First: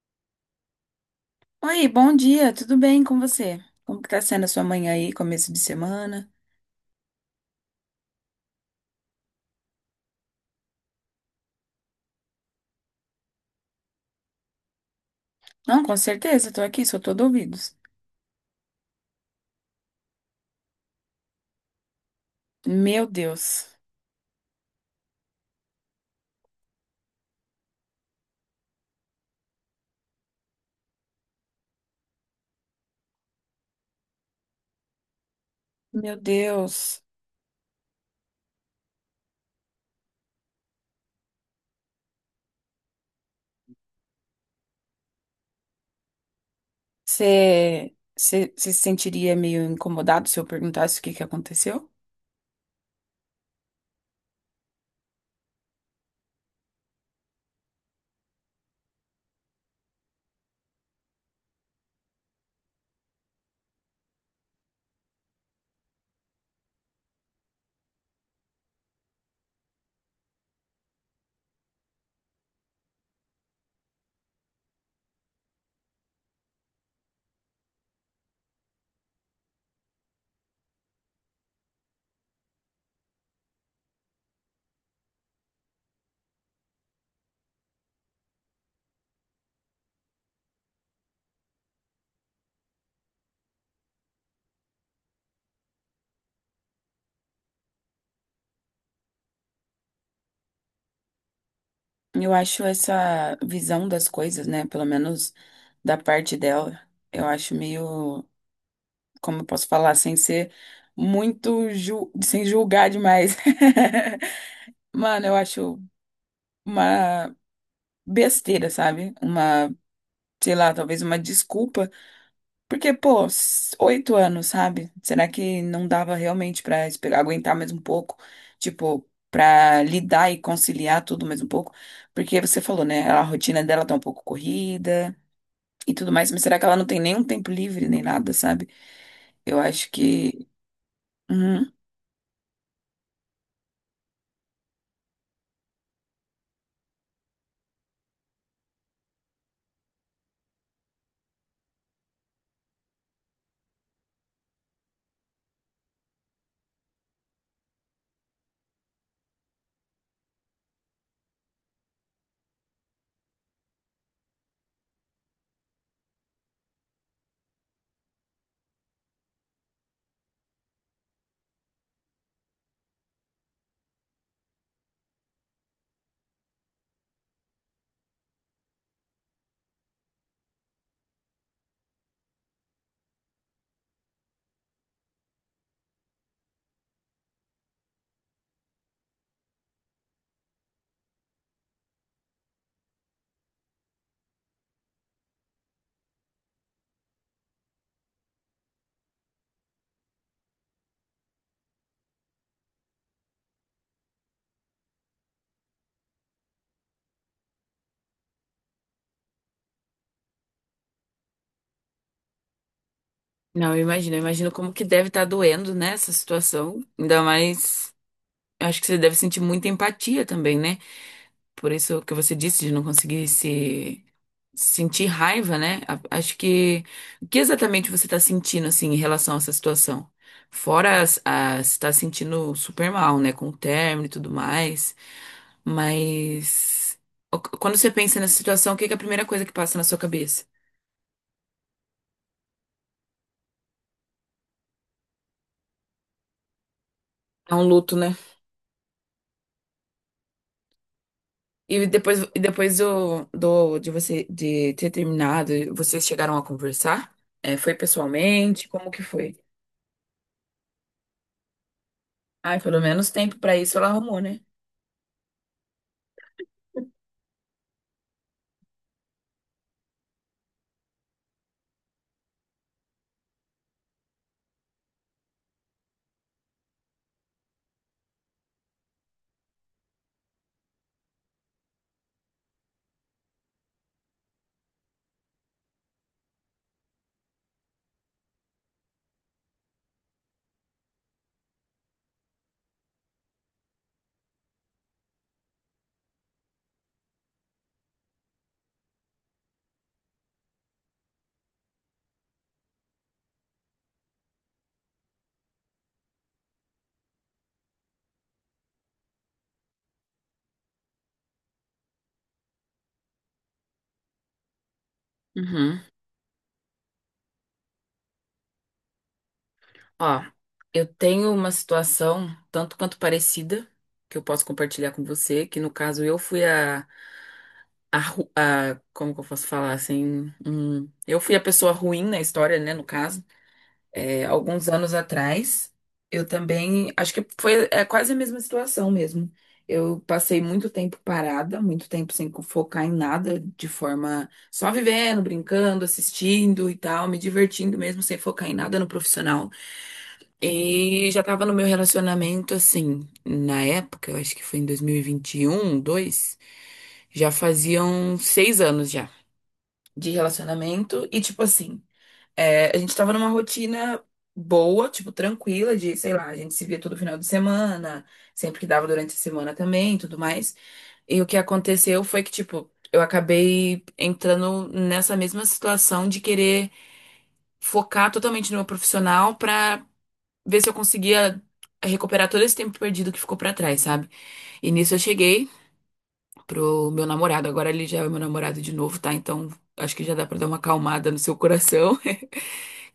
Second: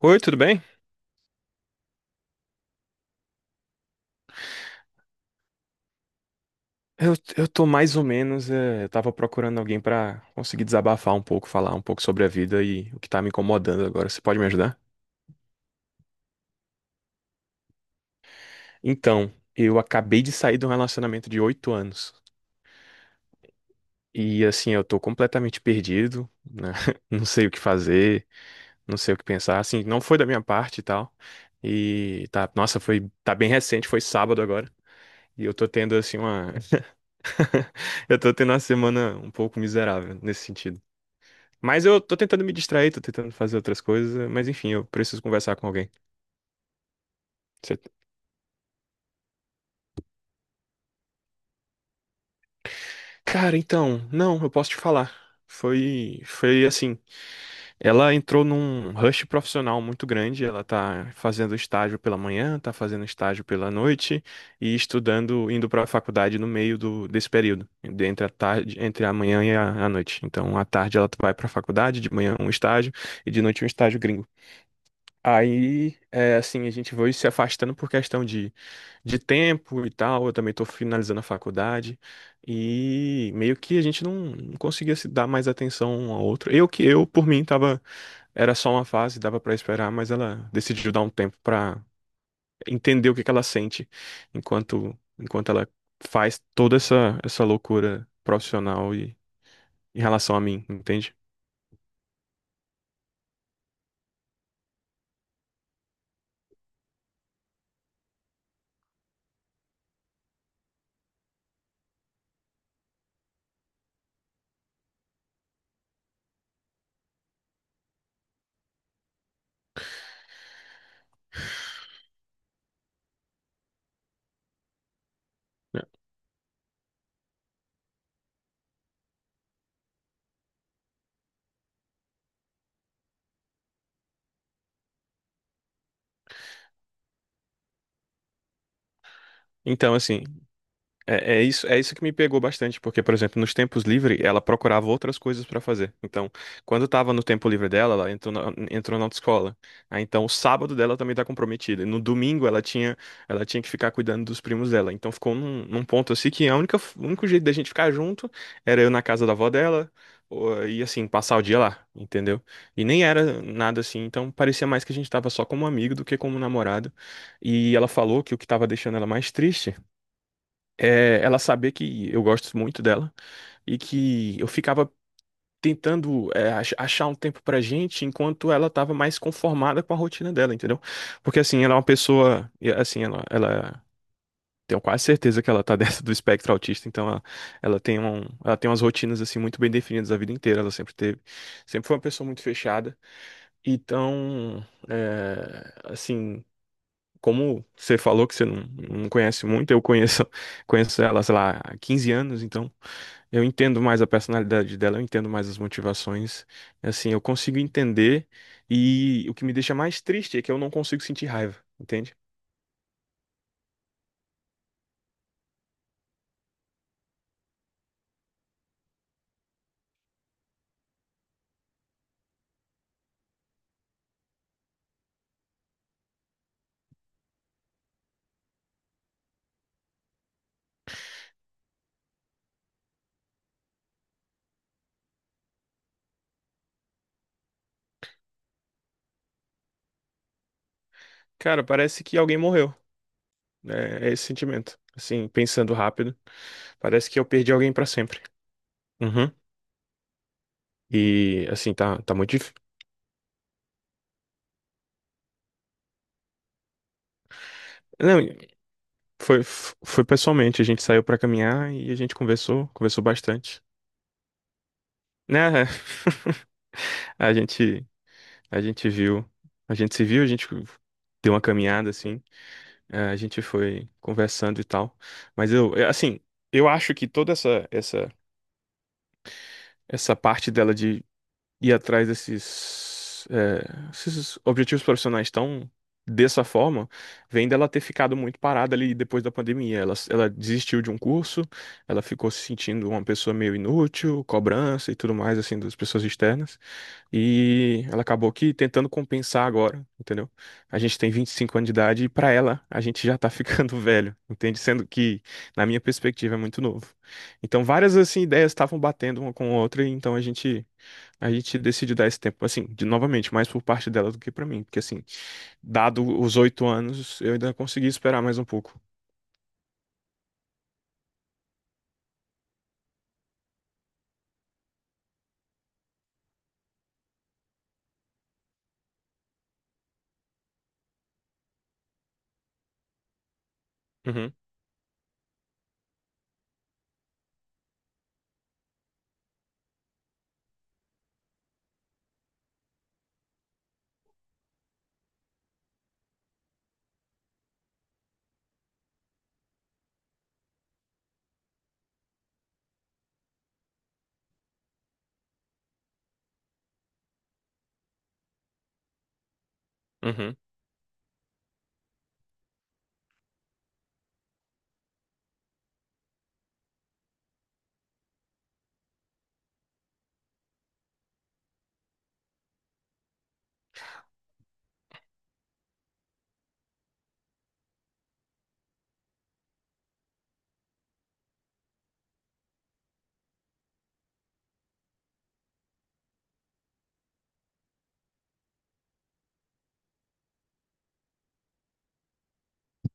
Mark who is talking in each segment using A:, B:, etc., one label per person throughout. A: Oi, tudo bem?
B: Oi, bom dia, tudo bem com você? Como que tá sendo a sua manhã aí, começo de semana?
A: Eu tô mais ou menos. Eu tava procurando alguém pra conseguir desabafar um pouco, falar um pouco sobre a vida e o que tá me incomodando agora. Você pode me ajudar?
B: Não, com certeza, tô aqui, sou todo ouvidos.
A: Então, eu acabei de sair de um relacionamento de 8 anos.
B: Meu Deus,
A: E assim, eu tô completamente perdido, né? Não sei o que fazer, não sei o que pensar. Assim, não foi da minha parte e tal. E tá, nossa, foi, tá bem recente, foi sábado agora. E eu tô tendo
B: meu
A: assim uma.
B: Deus,
A: Eu tô tendo uma semana um pouco miserável nesse sentido. Mas eu tô tentando me distrair, tô tentando fazer outras coisas, mas enfim, eu preciso conversar com alguém. Você-
B: você se sentiria meio incomodado se eu perguntasse o que que aconteceu?
A: Cara, então, não, eu posso te falar. Foi assim, ela entrou num rush profissional muito grande, ela tá fazendo estágio pela manhã, tá fazendo estágio pela noite e estudando, indo pra faculdade no meio desse período, entre a tarde, entre a manhã e a noite. Então, à tarde ela vai pra faculdade, de manhã um estágio e de noite um estágio gringo. Aí, é, assim, a gente foi se afastando por questão de tempo e tal. Eu também tô finalizando a faculdade. E meio que a gente não conseguia se dar mais atenção um ao outro. Eu que eu, por mim, tava, era só uma fase, dava pra esperar, mas ela decidiu dar um tempo pra entender o que que ela sente enquanto ela faz toda essa loucura profissional e em relação a mim, entende?
B: Eu acho essa visão das coisas, né? Pelo menos da parte dela, eu acho meio, como eu posso falar, sem ser muito, sem julgar demais. Mano, eu acho uma besteira, sabe? Uma, sei lá, talvez uma desculpa. Porque, pô, oito anos, sabe? Será que
A: Né?
B: não dava realmente pra esperar, aguentar mais um pouco? Tipo, pra lidar e conciliar tudo mais um pouco? Porque você falou, né? A rotina dela tá um pouco corrida e tudo mais, mas será que ela não tem nenhum tempo livre nem nada, sabe? Eu acho
A: Então, assim,
B: que.
A: É isso,
B: Uhum.
A: é isso que me pegou bastante, porque, por exemplo, nos tempos livres, ela procurava outras coisas para fazer. Então, quando estava no tempo livre dela, ela entrou na autoescola. Aí, então, o sábado dela também tá comprometida. E no domingo, ela tinha que ficar cuidando dos primos dela. Então, ficou num ponto assim que a única, o único jeito da gente ficar junto era eu na casa da avó dela, e assim, passar o dia lá, entendeu? E nem era nada assim, então parecia mais que a gente tava só como amigo do que como namorado. E ela falou que o que tava deixando ela mais triste ela saber que eu gosto muito dela e que eu ficava tentando achar um tempo pra gente enquanto ela tava mais conformada com a rotina dela, entendeu? Porque assim, ela é uma pessoa, e, assim, ela tenho quase certeza que ela tá dentro do espectro autista, então ela tem umas rotinas assim muito bem definidas a vida inteira, ela sempre teve, sempre foi uma pessoa muito fechada. Então, assim, como você falou que você não conhece muito, eu conheço, conheço ela, sei lá, há 15 anos, então eu entendo mais a personalidade dela, eu entendo mais as motivações, assim, eu consigo entender e o que me deixa mais triste é que eu não consigo sentir raiva, entende?
B: Não, eu imagino como que deve estar doendo, né, essa situação. Ainda mais, eu acho que você deve sentir muita empatia também, né? Por isso que você disse de não conseguir se sentir raiva, né? Acho que o que exatamente você está sentindo assim em relação a essa situação? Fora as está sentindo super mal, né, com o término e tudo mais, mas quando você pensa nessa situação, o que que é a primeira coisa que passa na sua cabeça?
A: Cara, parece que alguém morreu, né? É esse sentimento, assim, pensando rápido, parece que eu perdi
B: É um
A: alguém pra
B: luto, né?
A: sempre. Uhum. E, assim,
B: E
A: tá
B: depois,
A: muito
B: e
A: difícil.
B: depois de você de ter terminado, vocês chegaram a conversar? É, foi
A: Não,
B: pessoalmente? Como que foi?
A: foi pessoalmente, a gente saiu pra caminhar e a gente
B: Ai,
A: conversou,
B: pelo
A: conversou
B: menos tempo pra
A: bastante.
B: isso ela arrumou, né?
A: Né? A gente, a gente viu, a gente se viu, a gente deu uma caminhada assim, a gente foi conversando e tal. Mas eu, assim, eu acho que toda essa parte dela de ir atrás esses objetivos profissionais tão dessa forma, vem dela ter ficado muito parada ali depois da pandemia. Ela desistiu de um curso, ela ficou se sentindo uma pessoa meio inútil, cobrança e tudo mais assim das pessoas externas. E ela acabou aqui tentando compensar agora, entendeu? A gente tem 25 anos de idade e pra ela a gente já tá ficando velho, entende? Sendo que, na minha perspectiva, é muito novo. Então várias assim ideias estavam batendo uma com a outra, e então a gente decidiu dar esse tempo, assim, de novamente, mais por parte dela do que pra mim, porque assim,
B: Uhum.
A: dado os 8 anos, eu ainda consegui esperar mais um pouco.
B: Ó, eu tenho uma situação tanto quanto parecida que eu posso compartilhar com você, que no caso eu fui como que eu posso falar assim? Eu fui a pessoa ruim na história, né, no caso. É,
A: Uhum,
B: alguns anos atrás, eu também, acho que foi quase a mesma situação mesmo. Eu passei muito tempo parada, muito tempo sem focar em nada, de forma só vivendo, brincando, assistindo e tal, me divertindo mesmo, sem focar em nada no profissional. E já tava no meu relacionamento, assim, na época, eu acho que foi em dois mil e vinte e um dois já faziam 6 anos já de
A: uhum,
B: relacionamento e, tipo assim. É, a gente tava numa rotina boa, tipo, tranquila, de, sei lá, a gente se via todo final de semana, sempre que dava durante a semana também, e tudo mais. E o que aconteceu foi que, tipo, eu acabei entrando nessa mesma situação de querer focar totalmente no meu profissional pra ver se eu conseguia recuperar todo esse tempo perdido que ficou pra trás, sabe? E nisso eu cheguei pro meu namorado, agora ele já é meu namorado de novo, tá? Então acho que já dá pra dar uma acalmada no seu coração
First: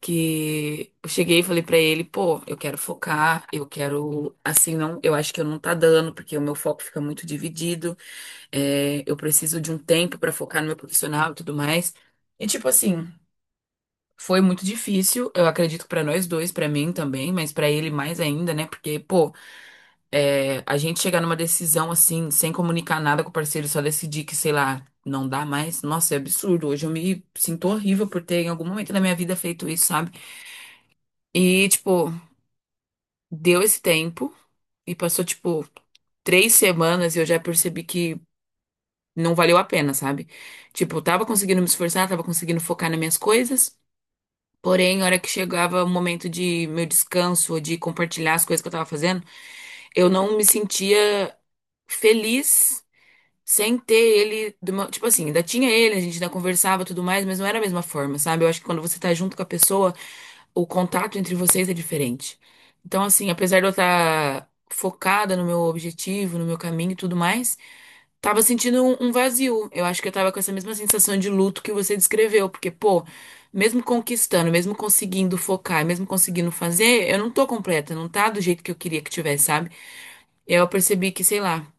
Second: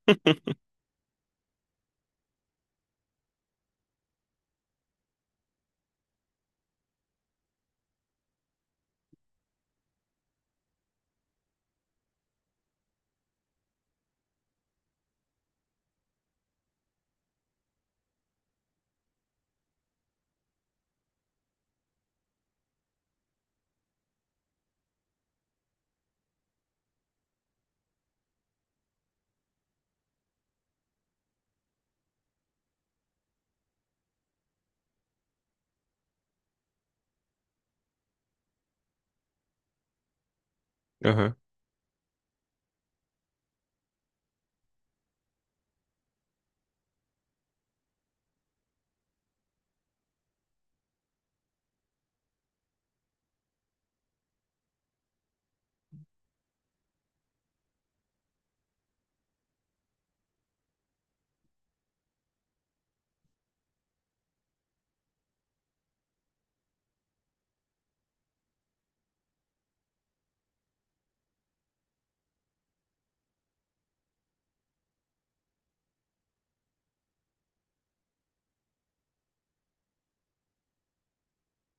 B: que eu cheguei e falei pra ele, pô, eu quero focar, eu quero, assim, não, eu acho que eu não tá dando, porque o meu foco fica muito dividido, é, eu preciso de um tempo pra focar no meu profissional e tudo mais. E tipo assim, foi muito difícil, eu acredito que pra nós dois, pra mim também, mas pra ele mais ainda, né? Porque, pô, é, a gente chegar numa decisão assim, sem comunicar nada com o parceiro, só decidir que, sei lá, não dá mais, nossa, é absurdo. Hoje eu me sinto horrível por ter em algum momento da minha vida feito isso, sabe? E, tipo, deu esse tempo e passou, tipo, 3 semanas e eu já percebi que não valeu a pena, sabe? Tipo, eu tava
A: aham.
B: conseguindo me esforçar, tava conseguindo focar nas minhas coisas, porém, a hora que chegava o momento de meu descanso, ou de compartilhar as coisas que eu tava fazendo, eu não me sentia feliz sem ter ele, de tipo assim, ainda tinha ele, a gente ainda conversava e tudo mais, mas não era a mesma forma, sabe? Eu acho que quando você tá junto com a pessoa, o contato entre vocês é diferente. Então, assim, apesar de eu estar focada no meu objetivo, no meu caminho e tudo mais, tava sentindo um vazio. Eu acho que eu tava com essa mesma sensação de luto que você descreveu, porque, pô, mesmo conquistando, mesmo conseguindo focar, mesmo conseguindo fazer, eu não tô completa, não tá do jeito que eu queria que tivesse, sabe? Eu percebi que, sei lá,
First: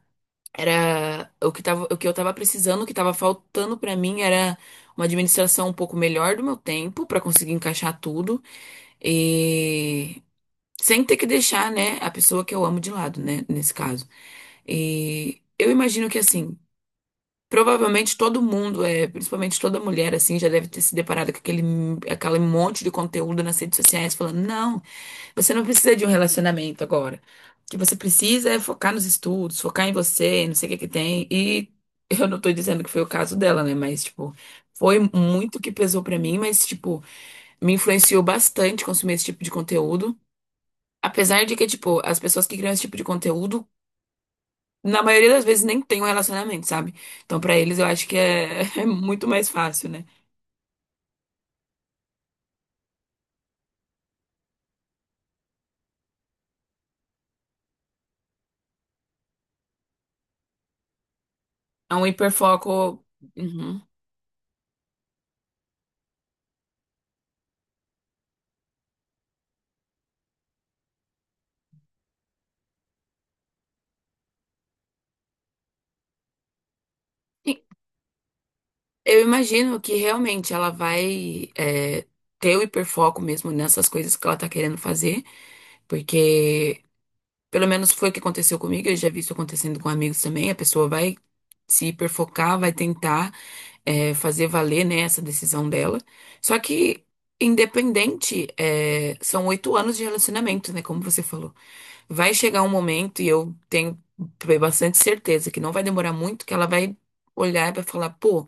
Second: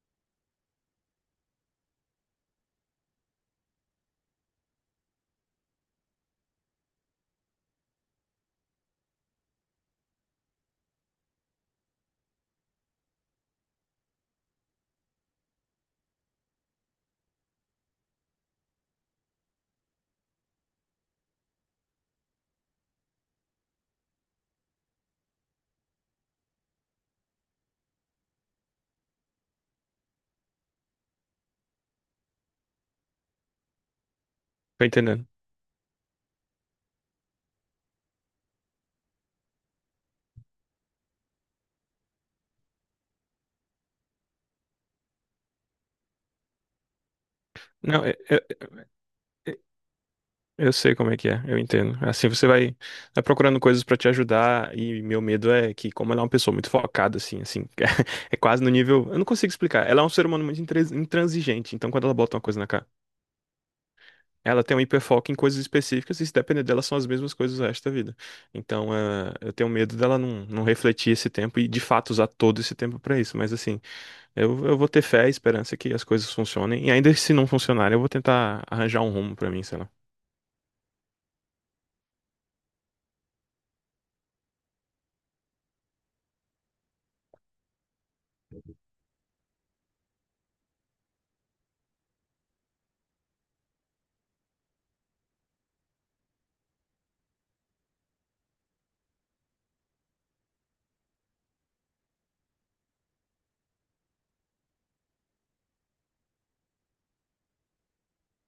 B: era o que tava, o que eu tava precisando, o que tava faltando pra mim era uma administração um pouco melhor do meu tempo pra conseguir encaixar tudo e sem ter que deixar, né, a pessoa que eu amo de lado, né, nesse caso. E eu imagino que assim, provavelmente todo mundo, principalmente toda mulher assim, já deve ter se deparado com aquele monte de conteúdo nas redes sociais falando, não, você não precisa de um relacionamento agora. O que você precisa é focar nos estudos, focar em você, não sei o que que tem. E eu não tô dizendo que foi o caso dela, né? Mas, tipo,
A: Tô
B: foi
A: entendendo.
B: muito que pesou pra mim, mas, tipo, me influenciou bastante consumir esse tipo de conteúdo. Apesar de que, tipo, as pessoas que criam esse tipo de conteúdo, na maioria das vezes nem tem um relacionamento, sabe? Então, pra eles, eu
A: Não,
B: acho que é muito mais fácil, né?
A: eu sei como é que é, eu entendo. Assim você vai procurando coisas pra te ajudar e meu medo é que como ela é uma pessoa muito focada assim, assim, é quase no nível, eu não consigo explicar. Ela é um ser humano muito intransigente, então
B: É um
A: quando ela bota uma coisa na cara,
B: hiperfoco. Uhum.
A: ela tem um hiperfoco em coisas específicas e se depender dela são as mesmas coisas o resto da vida. Então, eu tenho medo dela não refletir esse tempo e de fato usar todo esse tempo pra isso, mas assim, eu vou ter fé e esperança que as coisas funcionem e ainda se não funcionarem, eu vou tentar arranjar um
B: Eu
A: rumo pra mim, sei
B: imagino que realmente ela vai ter o hiperfoco mesmo nessas coisas que ela tá querendo fazer, porque pelo menos foi o que aconteceu comigo, eu já vi isso acontecendo com amigos também, a pessoa vai se hiperfocar, vai tentar fazer valer, né, essa decisão dela. Só que, independente, são 8 anos de relacionamento, né, como você falou. Vai chegar um momento, e eu tenho bastante certeza que não vai demorar muito, que ela vai olhar e vai falar, pô.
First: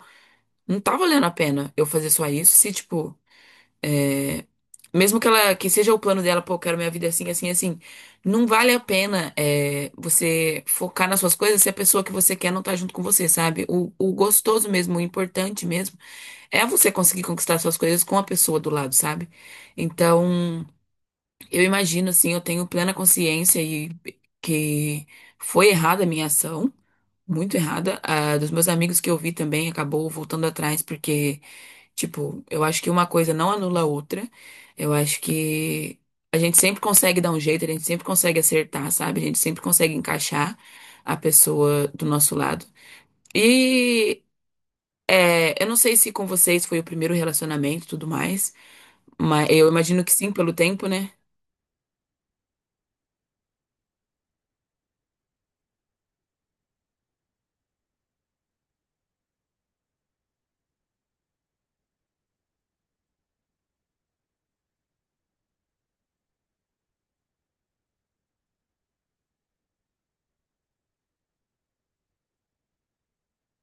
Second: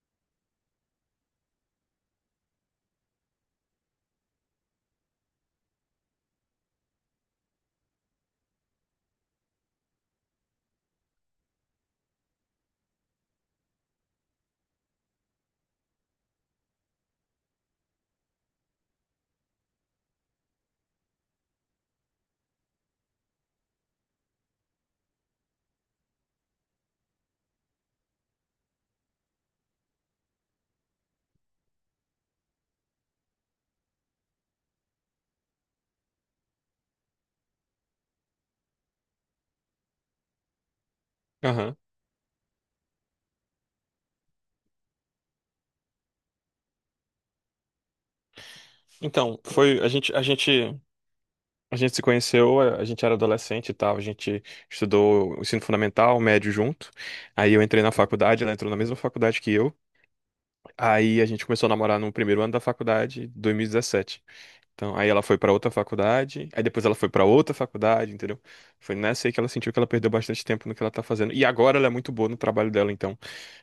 B: Não tá valendo a pena eu fazer só isso, se, tipo, mesmo que ela, que seja o plano dela, pô, eu quero minha vida assim, assim, assim, não vale a pena você focar nas suas coisas se a pessoa que você quer não tá junto com você, sabe? O gostoso mesmo, o importante mesmo, é você conseguir conquistar suas coisas com a pessoa do lado, sabe? Então, eu imagino, assim, eu tenho plena consciência e que foi errada a minha ação, muito errada. A dos meus amigos que eu vi também acabou voltando atrás, porque. Tipo, eu acho que uma coisa não anula a outra. Eu acho que a gente sempre consegue dar um jeito, a gente sempre consegue acertar, sabe? A gente sempre consegue encaixar a
A: lá.
B: pessoa do nosso lado. E eu não sei se com vocês foi o primeiro relacionamento e tudo mais,
A: Então,
B: mas eu
A: foi a
B: imagino que
A: gente a
B: sim,
A: gente
B: pelo tempo, né?
A: a gente se conheceu, a gente era adolescente e tal, a gente estudou o ensino fundamental, o médio junto. Aí eu entrei na faculdade, ela entrou na mesma faculdade que eu. Aí a gente começou a namorar no primeiro ano da faculdade, 2017. Então, aí ela foi pra outra faculdade, aí depois ela foi pra outra faculdade, entendeu? Foi nessa aí que ela sentiu que ela perdeu bastante tempo no que ela tá fazendo. E agora ela é muito boa no trabalho dela, então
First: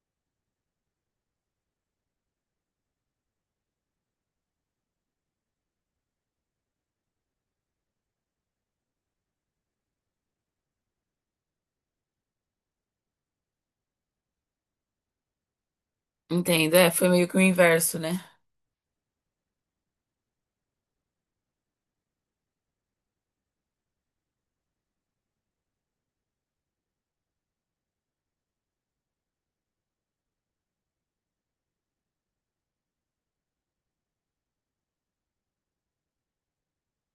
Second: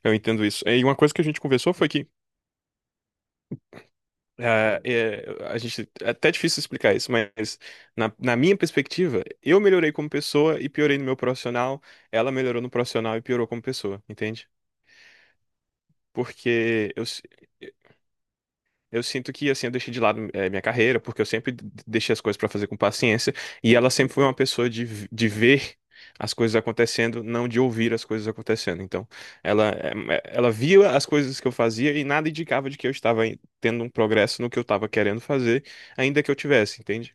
A: eu entendo isso. E uma coisa que a gente conversou foi que ah, é até difícil explicar isso, mas na minha perspectiva, eu melhorei como pessoa e piorei no meu profissional, ela melhorou no profissional e piorou como pessoa, entende?
B: Entendo, é,
A: Porque eu,
B: foi meio que o inverso, né?
A: eu sinto que, assim, eu deixei de lado minha carreira, porque eu sempre deixei as coisas pra fazer com paciência, e ela sempre foi uma pessoa de ver as coisas acontecendo, não de ouvir as coisas acontecendo. Então, ela via as coisas que eu fazia e nada indicava de que eu estava tendo um progresso no que eu estava querendo fazer, ainda que eu tivesse, entende?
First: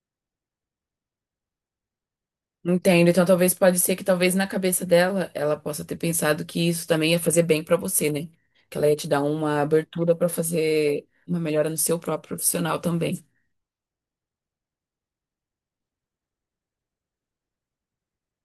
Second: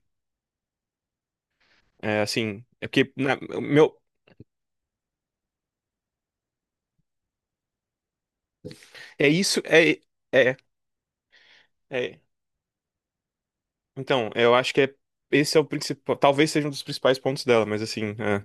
A: É, assim, é
B: Entendo.
A: porque,
B: Então, talvez pode ser
A: meu,
B: que talvez na cabeça dela ela possa ter pensado que isso também ia fazer bem pra você, né? Que ela ia te dar
A: é
B: uma
A: isso, é,
B: abertura pra
A: é,
B: fazer uma melhora no seu
A: é.
B: próprio profissional também.
A: Então, eu acho que esse é o principal, talvez seja um dos principais pontos dela, mas assim.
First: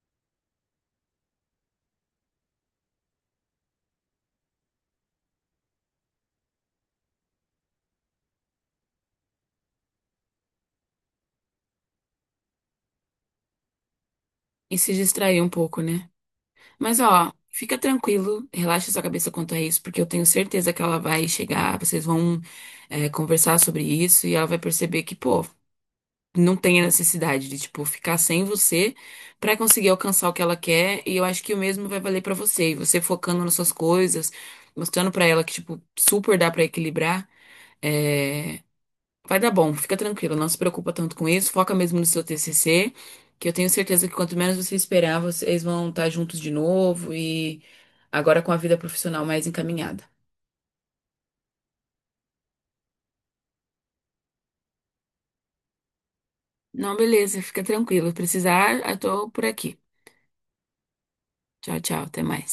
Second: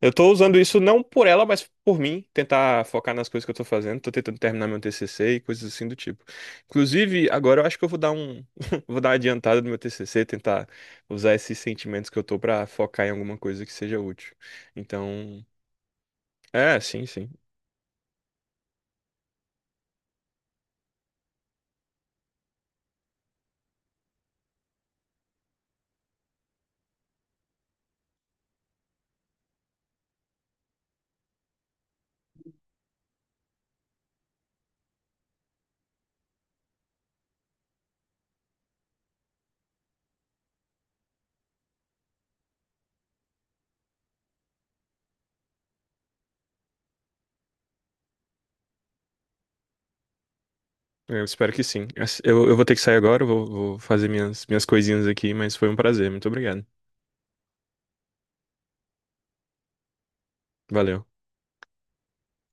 A: Eu tô usando isso não por ela, mas por mim, tentar focar nas coisas que eu tô fazendo. Tô tentando terminar meu TCC e coisas assim do tipo. Inclusive, agora eu acho que eu vou dar um, vou dar uma adiantada no meu TCC, tentar usar esses sentimentos que eu tô pra focar em alguma coisa que seja útil.
B: E se distrair
A: Então,
B: um pouco, né? Mas
A: sim, sim.
B: ó, fica tranquilo, relaxa sua cabeça quanto a isso, porque eu tenho certeza que ela vai chegar, vocês vão é, conversar sobre isso e ela vai perceber que, pô, não tem a necessidade de, tipo, ficar sem você pra conseguir alcançar o que ela quer. E eu acho que o mesmo vai valer pra você. E você focando nas suas coisas, mostrando pra ela que, tipo, super dá pra equilibrar, é, vai dar bom. Fica tranquila, não se preocupa tanto com isso. Foca mesmo no seu TCC, que eu tenho certeza que quanto menos você esperar, vocês vão estar juntos de novo e agora com a vida profissional mais encaminhada.
A: Eu espero que sim. Eu vou ter que sair agora, eu vou fazer minhas coisinhas aqui, mas foi um prazer. Muito obrigado.
B: Não, beleza, fica tranquila. Se precisar, eu tô por aqui.
A: Valeu.
B: Tchau, tchau, até mais.